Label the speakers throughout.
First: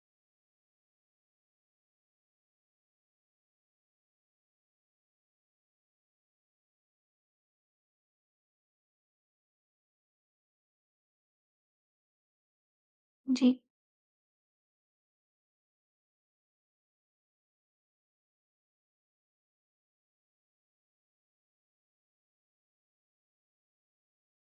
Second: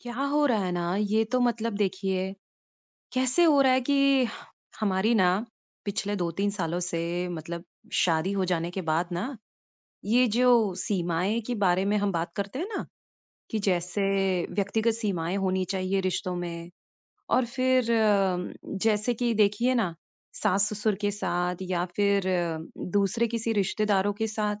Speaker 1: क्या हो रहा है ना? ये तो मतलब देखिए, कैसे हो रहा है कि हमारी ना पिछले 2-3 सालों से मतलब शादी हो जाने के बाद ना, ये जो सीमाएँ के बारे में हम बात करते हैं ना,
Speaker 2: जी।
Speaker 1: कि जैसे व्यक्तिगत सीमाएँ होनी चाहिए रिश्तों में। और फिर जैसे कि देखिए ना, सास-ससुर के साथ या फिर दूसरे किसी रिश्तेदारों के साथ,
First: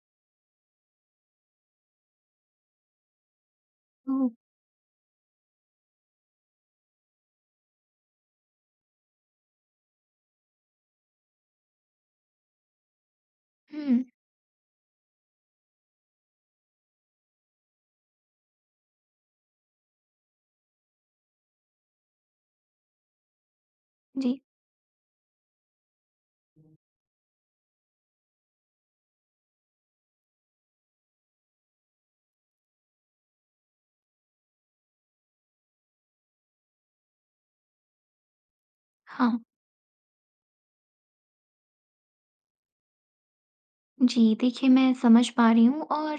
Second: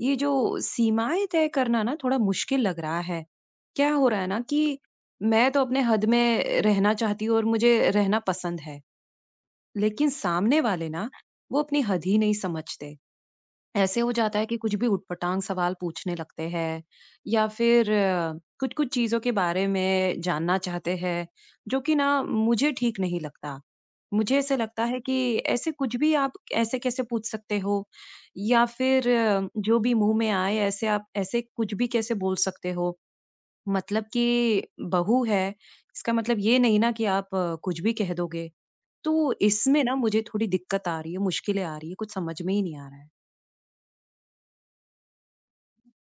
Speaker 1: ये जो सीमाएँ तय करना ना थोड़ा मुश्किल लग रहा है। क्या हो रहा
Speaker 2: ओह!
Speaker 1: है ना कि मैं तो अपने हद में रहना चाहती हूँ और मुझे रहना पसंद है, लेकिन सामने वाले ना, वो अपनी हद ही नहीं समझते। ऐसे
Speaker 2: हुँ।
Speaker 1: हो जाता है कि कुछ भी उटपटांग सवाल पूछने लगते हैं, या फिर कुछ कुछ चीजों के बारे में जानना चाहते हैं, जो कि ना मुझे ठीक नहीं लगता। मुझे
Speaker 2: जी।
Speaker 1: ऐसे लगता है कि ऐसे कुछ भी आप ऐसे कैसे पूछ सकते हो, या फिर जो भी मुंह में आए ऐसे, आप ऐसे कुछ भी कैसे बोल सकते हो। मतलब कि बहू है, इसका मतलब ये नहीं ना कि आप कुछ भी कह दोगे। तो
Speaker 2: हाँ।
Speaker 1: इसमें ना मुझे थोड़ी दिक्कत आ रही है, मुश्किलें आ रही है, कुछ समझ में ही नहीं आ रहा है।
Speaker 2: जी, देखिए मैं समझ पा रही हूँ, और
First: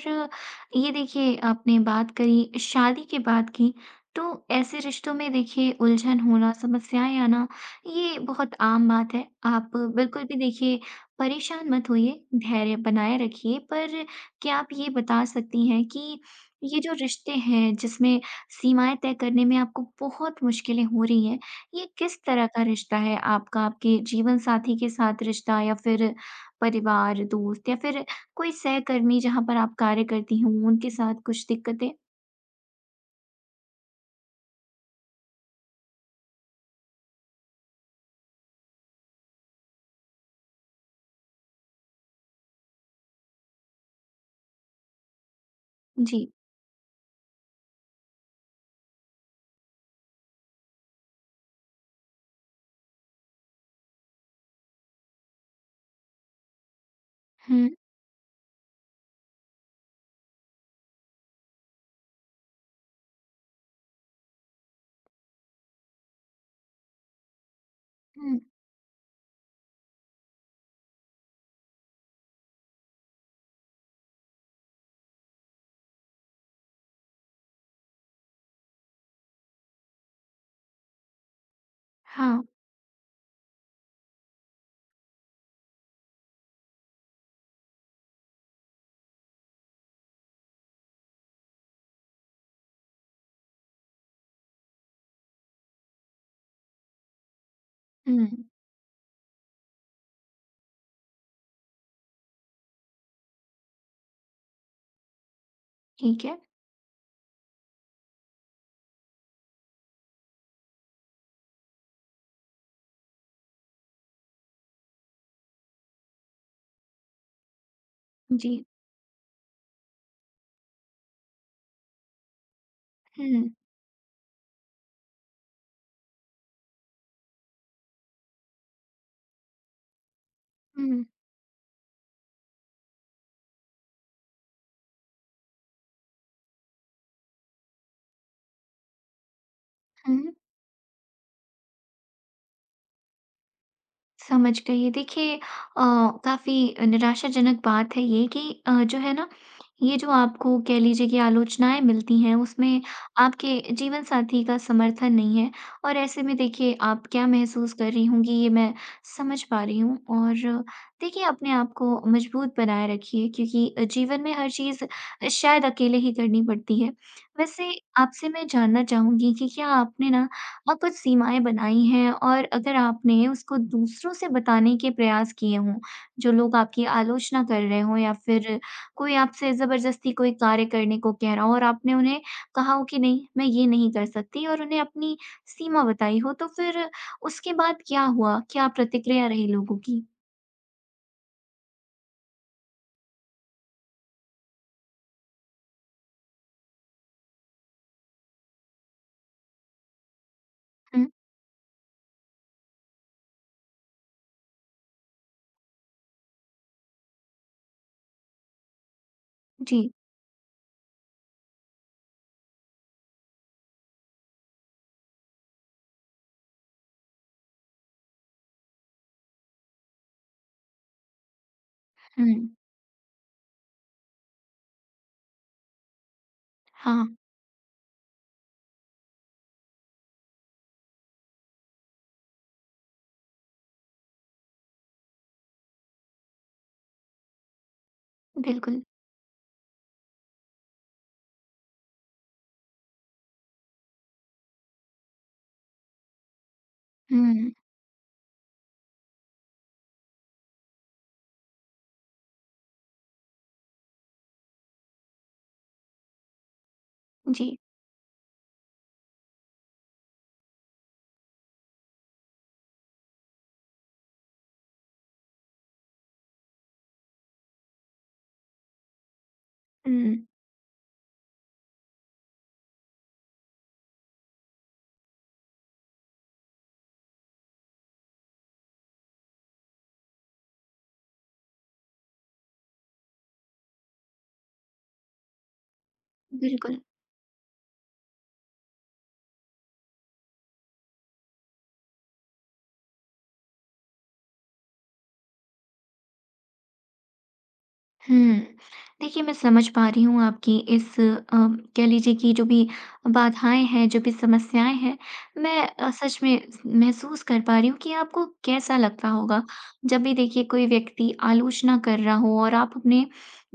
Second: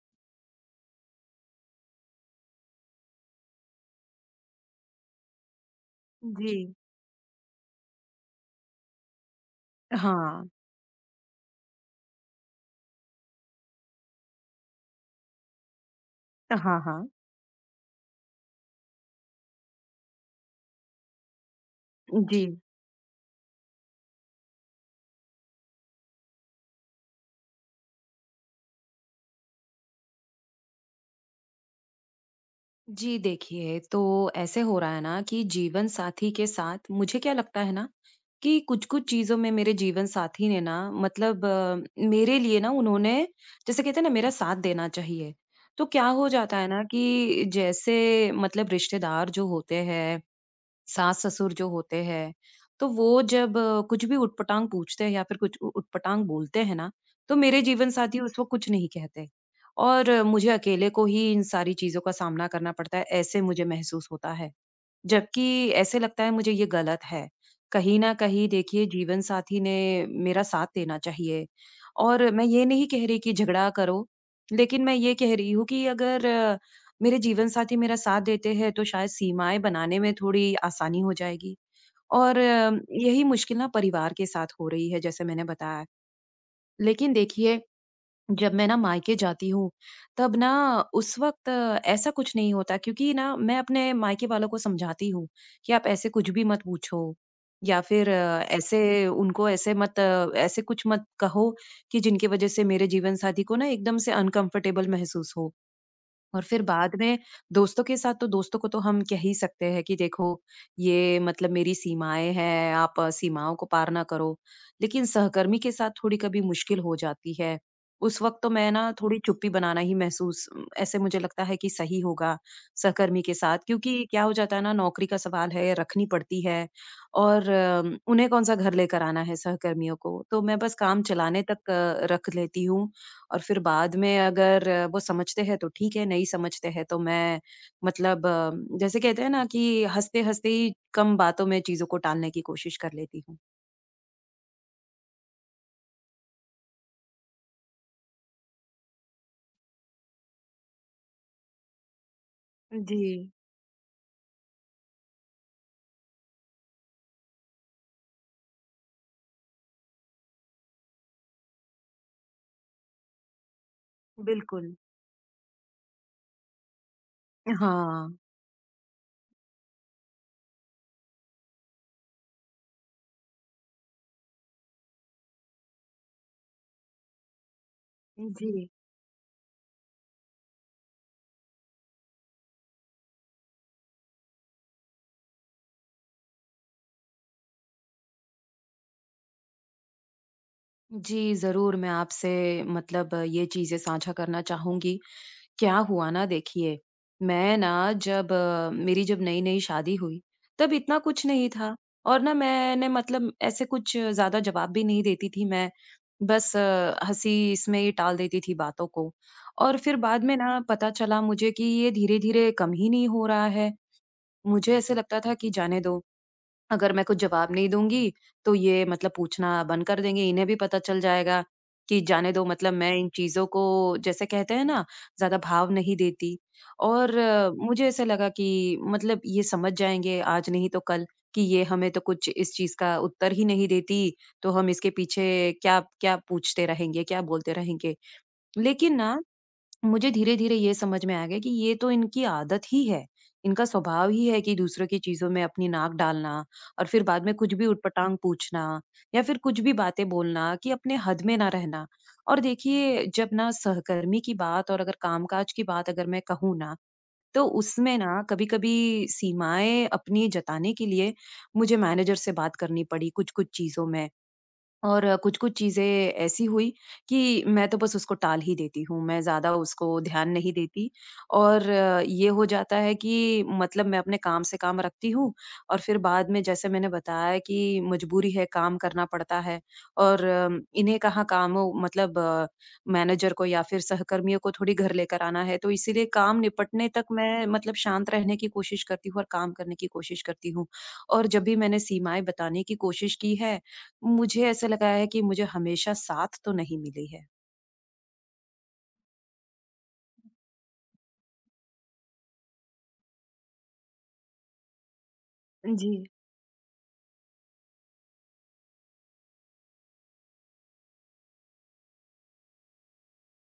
Speaker 2: ये देखिए आपने बात करी शादी के बाद की। तो ऐसे रिश्तों में देखिए उलझन होना,
Speaker 1: जी,
Speaker 2: समस्याएँ आना, ये बहुत आम बात है। आप बिल्कुल भी
Speaker 1: हाँ,
Speaker 2: देखिए परेशान मत होइए, धैर्य बनाए रखिए। पर क्या आप ये बता सकती हैं कि ये
Speaker 1: हाँ,
Speaker 2: जो
Speaker 1: हाँ।
Speaker 2: रिश्ते हैं जिसमें सीमाएँ तय करने में आपको बहुत मुश्किलें हो रही हैं, ये किस
Speaker 1: जी।
Speaker 2: तरह का रिश्ता है आपका? आपके जीवन साथी के साथ रिश्ता, या फिर परिवार, दोस्त, या फिर कोई सहकर्मी जहाँ पर आप कार्य करती हों, उनके साथ कुछ दिक्कतें?
Speaker 1: जी, देखिए, तो ऐसे हो रहा है ना कि जीवन साथी के साथ मुझे क्या लगता है ना, कि कुछ-कुछ चीज़ों में मेरे जीवन साथी ने ना, मतलब मेरे लिए ना उन्होंने जैसे कहते हैं ना, मेरा साथ देना चाहिए। तो क्या हो
Speaker 2: जी।
Speaker 1: जाता है ना, कि जैसे मतलब रिश्तेदार जो होते हैं, सास-ससुर जो होते हैं, तो वो जब कुछ भी उटपटांग पूछते हैं, या फिर कुछ उ उटपटांग बोलते हैं ना, तो मेरे
Speaker 2: हुँ,
Speaker 1: जीवन साथी उस वक़्त कुछ नहीं कहते। और मुझे अकेले को ही इन सारी चीज़ों का सामना करना पड़ता है, ऐसे मुझे महसूस होता है। जबकि ऐसे लगता है मुझे, ये गलत है। कहीं न
Speaker 2: हुँ।
Speaker 1: कहीं देखिए, जीवनसाथी ने मेरा साथ देना चाहिए। और मैं ये नहीं कह रही कि झगड़ा करो, लेकिन मैं ये कह रही हूँ कि अगर मेरे जीवनसाथी मेरा साथ देते हैं, तो शायद सीमाएँ बनाने में थोड़ी आसानी हो जाएगी। और
Speaker 2: हाँ।
Speaker 1: यही मुश्किल ना परिवार के साथ हो रही है, जैसे मैंने बताया। लेकिन देखिए, जब मैं ना मायके जाती हूँ, तब ना, उस वक़्त ऐसा कुछ नहीं होता, क्योंकि ना मैं अपने मायके वालों को समझाती हूँ कि आप ऐसे कुछ भी मत पूछो, या फिर
Speaker 2: हुँ।
Speaker 1: ऐसे उनको ऐसे मत ऐसे कुछ मत कहो, कि जिनकी वज़ह से मेरे जीवन साथी को ना एकदम से अनकम्फ़र्टेबल महसूस हो।
Speaker 2: ठीक है।
Speaker 1: और फिर बाद में दोस्तों के साथ, तो दोस्तों को तो हम कह ही सकते हैं कि देखो, ये मतलब मेरी सीमाएं हैं, आप सीमाओं को पार ना करो। लेकिन सहकर्मी के साथ थोड़ी कभी मुश्किल हो जाती है। उस वक्त तो
Speaker 2: जी।
Speaker 1: मैं ना थोड़ी चुप्पी बनाना ही महसूस ऐसे मुझे लगता है कि सही होगा, सहकर्मी के
Speaker 2: हुँ,
Speaker 1: साथ, क्योंकि क्या हो जाता है ना, नौकरी का सवाल है, रखनी पड़ती है। और उन्हें कौन सा घर लेकर आना है सहकर्मियों को, तो मैं बस काम
Speaker 2: हुँ,
Speaker 1: चलाने तक रख लेती हूँ। और फिर बाद में अगर वो समझते हैं तो ठीक है, नहीं समझते हैं तो मैं मतलब जैसे कहते हैं ना, कि
Speaker 2: हुँ।
Speaker 1: हँसते-हँसते ही कम बातों में चीज़ों को टालने की कोशिश कर लेती हूँ।
Speaker 2: समझ गई। देखिए, काफ़ी निराशाजनक बात है ये कि जो है ना, ये जो आपको कह लीजिए कि आलोचनाएँ मिलती हैं, उसमें
Speaker 1: जी,
Speaker 2: आपके जीवन साथी का समर्थन नहीं है। और ऐसे में देखिए आप क्या महसूस कर रही होंगी, ये मैं समझ पा रही हूँ। और देखिए अपने आप को मजबूत बनाए रखिए, क्योंकि जीवन में हर
Speaker 1: बिल्कुल।
Speaker 2: चीज़ शायद अकेले ही करनी पड़ती है। वैसे
Speaker 1: हाँ।
Speaker 2: आपसे मैं जानना चाहूँगी कि क्या आपने ना, हाँ, कुछ सीमाएँ बनाई हैं, और अगर आपने उसको दूसरों से बताने के प्रयास किए हों, जो लोग आपकी आलोचना कर रहे हों, या फिर
Speaker 1: जी।
Speaker 2: कोई आपसे ज़बरदस्ती कोई कार्य करने को कह रहा हो, और आपने उन्हें कहा हो कि नहीं, मैं ये नहीं कर सकती, और उन्हें अपनी सीमा बताई हो, तो फिर उसके बाद क्या हुआ? क्या प्रतिक्रिया रही लोगों की?
Speaker 1: जी, ज़रूर, मैं आपसे मतलब ये चीज़ें साझा करना चाहूँगी। क्या हुआ ना देखिए, मैं ना जब मेरी जब नई-नई शादी हुई, तब इतना
Speaker 2: हुँ।
Speaker 1: कुछ नहीं था। और ना मैंने मतलब ऐसे कुछ ज़्यादा जवाब भी नहीं देती थी मैं, बस हँसी इसमें ही टाल देती थी बातों को। और
Speaker 2: जी।
Speaker 1: फिर बाद में ना पता चला मुझे कि ये धीरे-धीरे कम ही नहीं हो रहा है। मुझे ऐसे लगता था कि जाने दो, अगर मैं कुछ जवाब नहीं दूँगी, तो ये मतलब पूछना बंद कर देंगे। इन्हें भी पता चल जाएगा कि
Speaker 2: हुँ।
Speaker 1: जाने दो, मतलब मैं इन चीज़ों को जैसे कहते हैं ना, ज़्यादा भाव नहीं देती।
Speaker 2: हाँ।
Speaker 1: और मुझे ऐसा लगा कि मतलब ये समझ जाएँगे, आज नहीं तो कल, कि ये हमें तो कुछ इस चीज़ का उत्तर ही नहीं देती, तो हम इसके पीछे क्या क्या पूछते रहेंगे, क्या बोलते रहेंगे।
Speaker 2: बिल्कुल।
Speaker 1: लेकिन ना, मुझे धीरे-धीरे ये समझ में आ गया कि ये तो इनकी आदत ही है। इनका स्वभाव ही है कि दूसरों की चीज़ों में अपनी नाक डालना, और फिर बाद में
Speaker 2: हुँ।
Speaker 1: कुछ भी उटपटांग पूछना, या फिर कुछ भी बातें बोलना, कि अपने हद में ना रहना। और देखिए, जब ना सहकर्मी की बात और अगर कामकाज की बात अगर मैं कहूँ ना, तो
Speaker 2: जी।
Speaker 1: उसमें ना कभी-कभी सीमाएँ अपनी जताने के लिए मुझे मैनेजर से बात करनी पड़ी, कुछ-कुछ चीज़ों में। और कुछ-कुछ चीज़ें ऐसी हुई कि मैं तो बस उसको टाल ही देती हूँ, मैं ज़्यादा उसको
Speaker 2: हुँ।
Speaker 1: ध्यान नहीं देती। और ये हो जाता है कि मतलब मैं अपने काम से काम रखती हूँ। और फिर बाद में, जैसे मैंने बताया, कि मजबूरी है, काम करना पड़ता है, और इन्हें कहाँ काम हो, मतलब मैनेजर को या फिर सहकर्मियों को थोड़ी घर लेकर आना है, तो इसीलिए काम
Speaker 2: बिल्कुल।
Speaker 1: निपटने तक मैं मतलब शांत रहने की कोशिश करती हूँ, और काम करने की कोशिश करती हूँ। और जब भी मैंने सीमाएँ बताने की कोशिश की है, मुझे ऐसा लगा है कि मुझे हमेशा साथ तो नहीं मिली है।
Speaker 2: हुँ। देखिए, मैं समझ पा रही हूँ आपकी इस कह लीजिए कि जो भी बाधाएँ हैं, जो भी समस्याएँ हैं। मैं
Speaker 1: जी,
Speaker 2: सच में स महसूस कर पा रही हूँ कि आपको कैसा लगता होगा। जब भी देखिए कोई व्यक्ति आलोचना कर रहा हो, और आप अपने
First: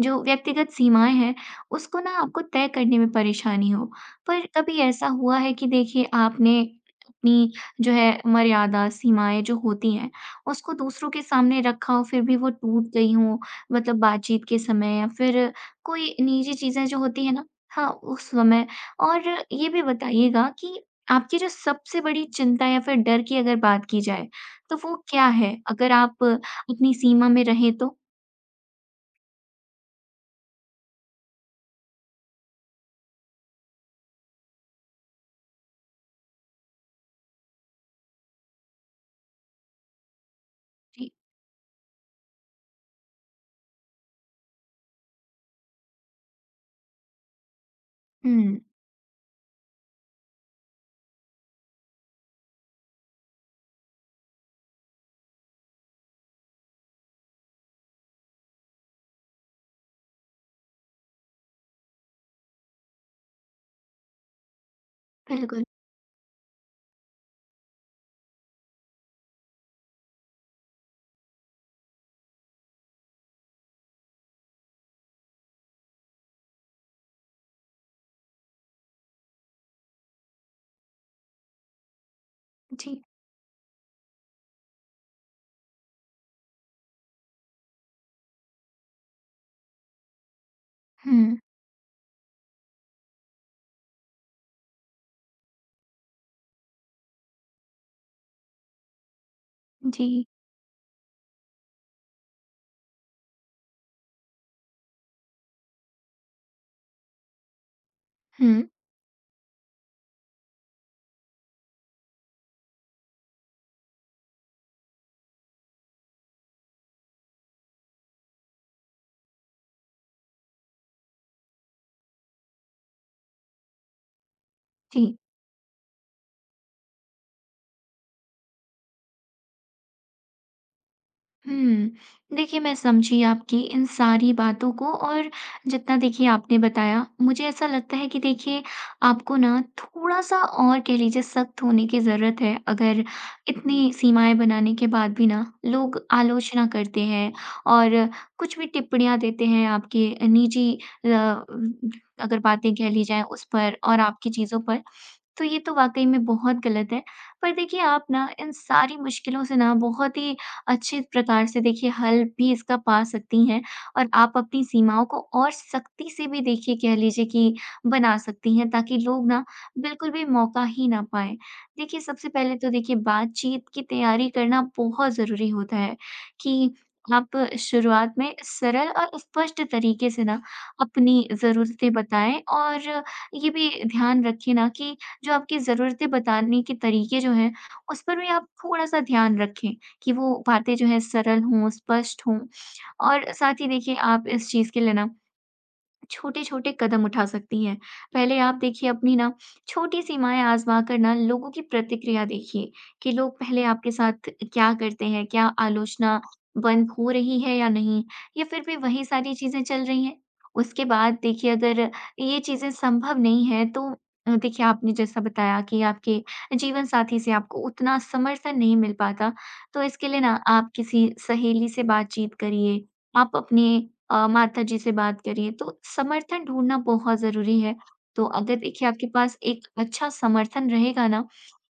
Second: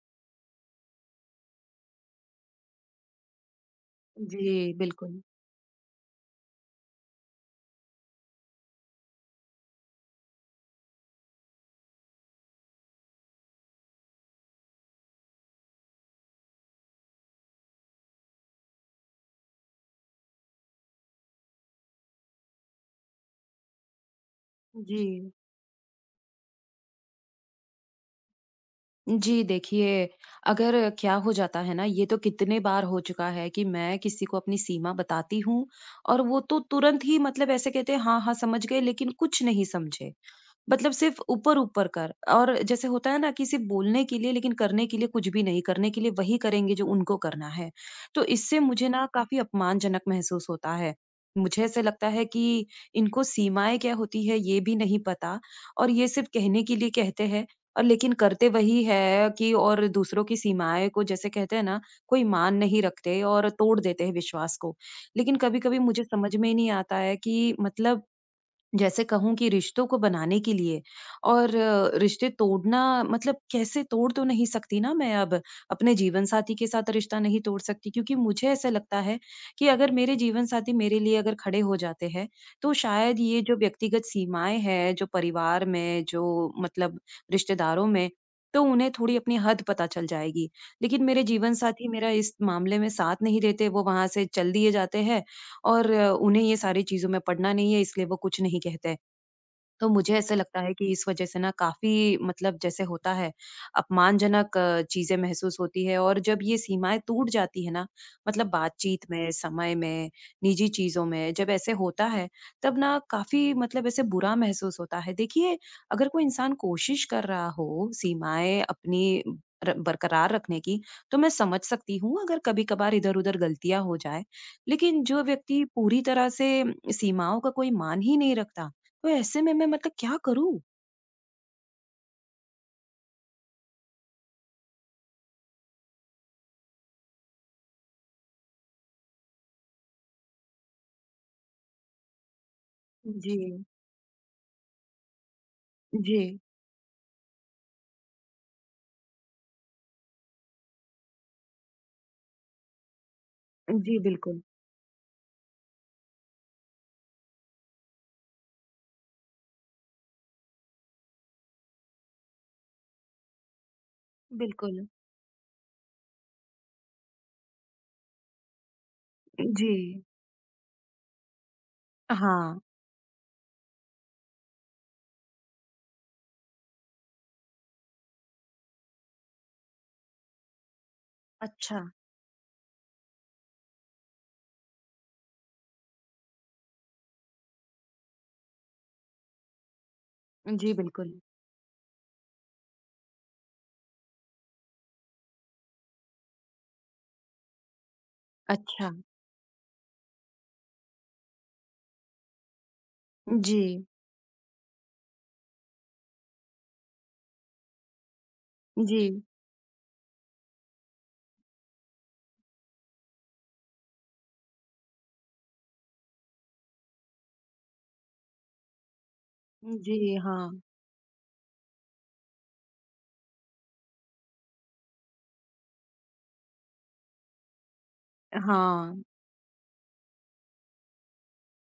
Speaker 2: जो व्यक्तिगत सीमाएँ हैं, उसको ना आपको तय करने में परेशानी हो।
Speaker 1: जी,
Speaker 2: पर कभी ऐसा
Speaker 1: बिल्कुल।
Speaker 2: हुआ है कि देखिए आपने अपनी जो है मर्यादा, सीमाएँ जो होती हैं, उसको दूसरों के सामने रखा हो फिर भी वो टूट गई हों? मतलब बातचीत के समय, या फिर कोई निजी चीज़ें जो होती हैं ना, हाँ, उस समय? और ये भी बताइएगा कि आपकी जो सबसे बड़ी चिंता या फिर डर की अगर बात की जाए, तो वो
Speaker 1: जी।
Speaker 2: क्या है? अगर आप अपनी सीमा में रहें तो?
Speaker 1: जी, देखिए, अगर क्या हो जाता है ना, ये तो कितने बार हो चुका है कि मैं किसी को अपनी सीमा बताती हूँ, और वो तो तुरंत ही मतलब ऐसे कहते हैं, "हाँ, हाँ, समझ गए," लेकिन कुछ नहीं समझे। मतलब
Speaker 2: जी।
Speaker 1: सिर्फ ऊपर-ऊपर कर, और जैसे होता है ना, कि सिर्फ बोलने के लिए, लेकिन करने के लिए कुछ भी नहीं, करने के लिए वही करेंगे जो उनको करना है। तो इससे
Speaker 2: हुँ,
Speaker 1: मुझे ना काफ़ी अपमानजनक महसूस होता है। मुझे ऐसे लगता है कि इनको सीमाएँ क्या होती है ये भी नहीं पता, और ये सिर्फ कहने के लिए कहते हैं, और लेकिन करते वही है कि, और दूसरों की सीमाएँ को जैसे कहते हैं ना, कोई मान नहीं रखते और तोड़ देते हैं विश्वास को। लेकिन
Speaker 2: बिल्कुल।
Speaker 1: कभी-कभी मुझे समझ में ही नहीं आता है कि मतलब जैसे कहूँ, कि रिश्तों को बनाने के लिए, और रिश्ते तोड़ना मतलब कैसे, तोड़ तो नहीं सकती ना मैं अब, अपने जीवन साथी के साथ रिश्ता नहीं तोड़ सकती, क्योंकि मुझे ऐसा लगता है कि अगर मेरे जीवन साथी मेरे लिए अगर खड़े हो जाते हैं, तो
Speaker 2: जी।
Speaker 1: शायद ये जो व्यक्तिगत सीमाएं हैं, जो परिवार में, जो मतलब रिश्तेदारों में, तो उन्हें थोड़ी अपनी हद पता चल जाएगी। लेकिन मेरे
Speaker 2: हुँ,
Speaker 1: जीवन साथी मेरा इस मामले में साथ नहीं देते, वो वहां से चल दिए जाते हैं। और उन्हें ये सारी चीज़ों में पढ़ना नहीं है, इसलिए वो कुछ नहीं कहते। तो मुझे
Speaker 2: जी।
Speaker 1: ऐसा लगता है कि इस वजह से ना काफ़ी मतलब जैसे होता है, अपमानजनक चीज़ें महसूस होती है। और जब ये सीमाएँ टूट जाती है ना, मतलब
Speaker 2: हुँ,
Speaker 1: बातचीत में, समय में, निजी चीज़ों में जब ऐसे होता है, तब ना काफ़ी मतलब ऐसे बुरा महसूस होता है। देखिए, अगर कोई इंसान कोशिश कर रहा हो सीमाएँ अपनी र बरकरार रखने की, तो मैं समझ सकती हूँ अगर कभी-कभार इधर-उधर गलतियाँ हो जाएँ। लेकिन
Speaker 2: जी।
Speaker 1: जो व्यक्ति पूरी तरह से सीमाओं का कोई मान ही नहीं रखता, तो ऐसे में मैं मतलब क्या करूँ?
Speaker 2: हुँ। देखिए, मैं समझी आपकी इन सारी बातों को, और जितना देखिए आपने बताया, मुझे ऐसा लगता है कि देखिए आपको ना थोड़ा-सा और कह लीजिए सख्त होने की ज़रूरत है। अगर
Speaker 1: जी,
Speaker 2: इतनी सीमाएँ बनाने के बाद भी ना लोग
Speaker 1: जी,
Speaker 2: आलोचना करते हैं, और कुछ भी टिप्पणियाँ देते हैं आपके निजी, अ, अगर बातें कह ली जाएँ उस पर
Speaker 1: जी,
Speaker 2: और आपकी
Speaker 1: बिल्कुल,
Speaker 2: चीज़ों पर, तो ये तो वाक़ई में बहुत गलत है। पर देखिए आप ना इन सारी मुश्किलों से ना बहुत ही अच्छे प्रकार से देखिए हल भी इसका पा सकती हैं, और आप अपनी
Speaker 1: बिल्कुल।
Speaker 2: सीमाओं को और सख्ती से भी देखिए कह लीजिए कि बना सकती हैं, ताकि लोग ना
Speaker 1: जी,
Speaker 2: बिल्कुल भी मौका ही ना पाएँ। देखिए, सबसे पहले
Speaker 1: हाँ,
Speaker 2: तो देखिए बातचीत की तैयारी करना बहुत ज़रूरी होता है, कि आप शुरुआत में सरल और स्पष्ट तरीके से ना अपनी
Speaker 1: अच्छा,
Speaker 2: ज़रूरतें बताएँ। और ये भी ध्यान रखें ना कि जो आपकी ज़रूरतें बताने के तरीके जो हैं, उस पर भी आप थोड़ा-सा ध्यान रखें, कि वो
Speaker 1: जी,
Speaker 2: बातें जो हैं
Speaker 1: बिल्कुल,
Speaker 2: सरल हों, स्पष्ट हों। और साथ ही देखिए आप इस चीज़ के लिए ना छोटे-छोटे कदम उठा सकती हैं। पहले आप देखिए
Speaker 1: अच्छा,
Speaker 2: अपनी ना छोटी सीमाएँ आज़मा कर ना लोगों की प्रतिक्रिया देखिए, कि लोग पहले
Speaker 1: जी,
Speaker 2: आपके साथ क्या करते हैं, क्या आलोचना बंद हो रही है या नहीं, या फिर भी वही
Speaker 1: जी,
Speaker 2: सारी चीज़ें चल रही हैं। उसके बाद देखिए अगर ये चीज़ें संभव नहीं है, तो देखिए आपने जैसा बताया कि आपके जीवन साथी से आपको उतना समर्थन नहीं मिल पाता, तो इसके
Speaker 1: जी,
Speaker 2: लिए ना
Speaker 1: हाँ,
Speaker 2: आप किसी सहेली से बातचीत करिए, आप अपने माताजी से बात करिए, तो समर्थन ढूँढना बहुत ज़रूरी है। तो अगर देखिए
Speaker 1: हाँ,
Speaker 2: आपके पास एक अच्छा समर्थन रहेगा ना,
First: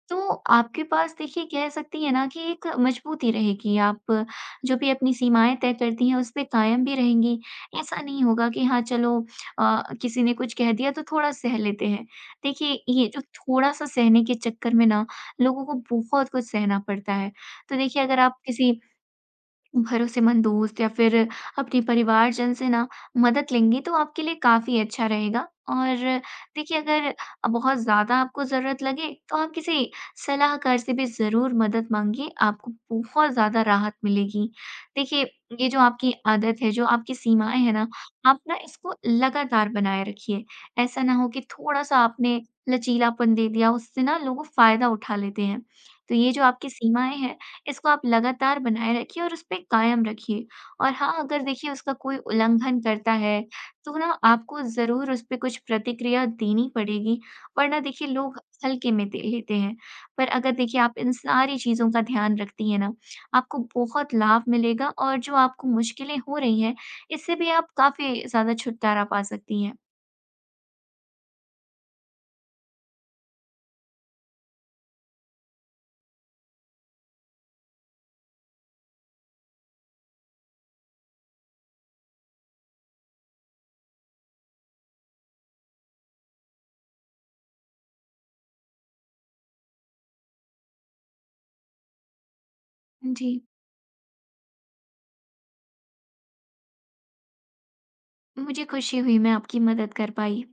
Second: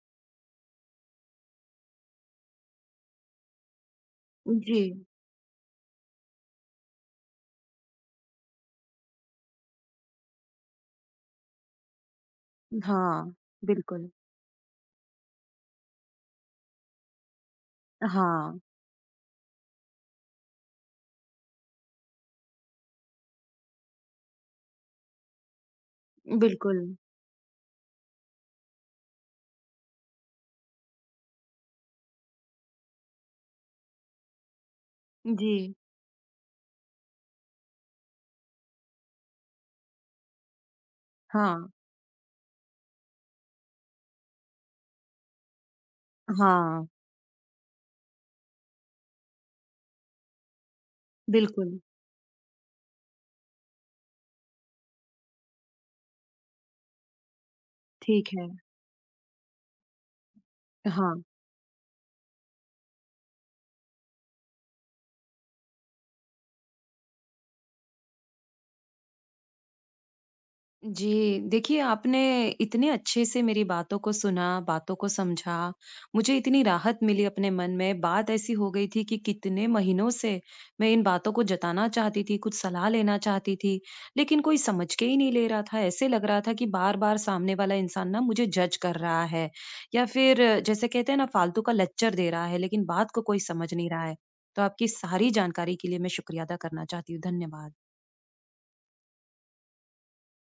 Speaker 2: तो आपके पास देखिए कह सकती है ना कि एक मजबूती रहेगी। आप जो
Speaker 1: जी,
Speaker 2: भी अपनी सीमाएँ तय करती हैं, उस पे कायम भी रहेंगी। ऐसा नहीं होगा कि हाँ, चलो किसी ने कुछ कह दिया तो थोड़ा सह लेते हैं। देखिए, ये जो
Speaker 1: हाँ,
Speaker 2: थोड़ा-सा
Speaker 1: बिल्कुल,
Speaker 2: सहने के चक्कर में ना, लोगों को बहुत कुछ सहना पड़ता है। तो देखिए, अगर आप
Speaker 1: हाँ,
Speaker 2: किसी भरोसेमंद दोस्त या फिर अपने परिवारजन से ना मदद लेंगी, तो आपके लिए काफ़ी अच्छा रहेगा। और देखिए
Speaker 1: बिल्कुल,
Speaker 2: अगर बहुत ज़्यादा आपको ज़रूरत लगे, तो आप किसी सलाहकार से भी ज़रूर मदद माँगिए, आपको बहुत ज़्यादा राहत मिलेगी। देखिए, ये
Speaker 1: जी,
Speaker 2: जो आपकी आदत है, जो आपकी सीमाएँ हैं ना, आप ना इसको लगातार बनाए रखिए। ऐसा ना हो कि
Speaker 1: हाँ,
Speaker 2: थोड़ा-सा आपने लचीलापन दे दिया, उससे ना लोग फ़ायदा उठा लेते हैं। तो ये जो आपकी
Speaker 1: हाँ,
Speaker 2: सीमाएँ हैं, इसको आप लगातार बनाए रखिए और उसपे कायम रखिए। और हाँ, अगर देखिए
Speaker 1: बिल्कुल,
Speaker 2: उसका कोई उल्लंघन करता है, तो ना आपको ज़रूर उसपे कुछ प्रतिक्रिया देनी पड़ेगी, वरना देखिए
Speaker 1: ठीक
Speaker 2: लोग
Speaker 1: है,
Speaker 2: हल्के में दे लेते हैं। पर अगर देखिए आप इन
Speaker 1: हाँ।
Speaker 2: सारी चीज़ों का ध्यान रखती हैं ना, आपको बहुत लाभ मिलेगा, और जो आपको मुश्किलें हो रही हैं, इससे भी आप काफ़ी ज़्यादा छुटकारा पा सकती हैं।
Speaker 1: जी, देखिए, आपने इतने अच्छे से मेरी बातों को सुना, बातों को समझा, मुझे इतनी राहत मिली अपने मन में। बात ऐसी हो गई थी कि कितने महीनों से मैं इन बातों को जताना चाहती थी, कुछ सलाह लेना चाहती थी, लेकिन कोई समझ के ही नहीं ले रहा था, ऐसे लग रहा था कि बार-बार सामने वाला इंसान ना मुझे जज कर रहा है, या फिर जैसे कहते हैं ना, फालतू का लेक्चर दे रहा है, लेकिन बात को
Speaker 2: जी,
Speaker 1: कोई समझ नहीं रहा है। तो आपकी सारी जानकारी के लिए मैं शुक्रिया अदा करना चाहती हूँ, धन्यवाद।
Speaker 2: मुझे खुशी हुई मैं आपकी मदद कर पाई।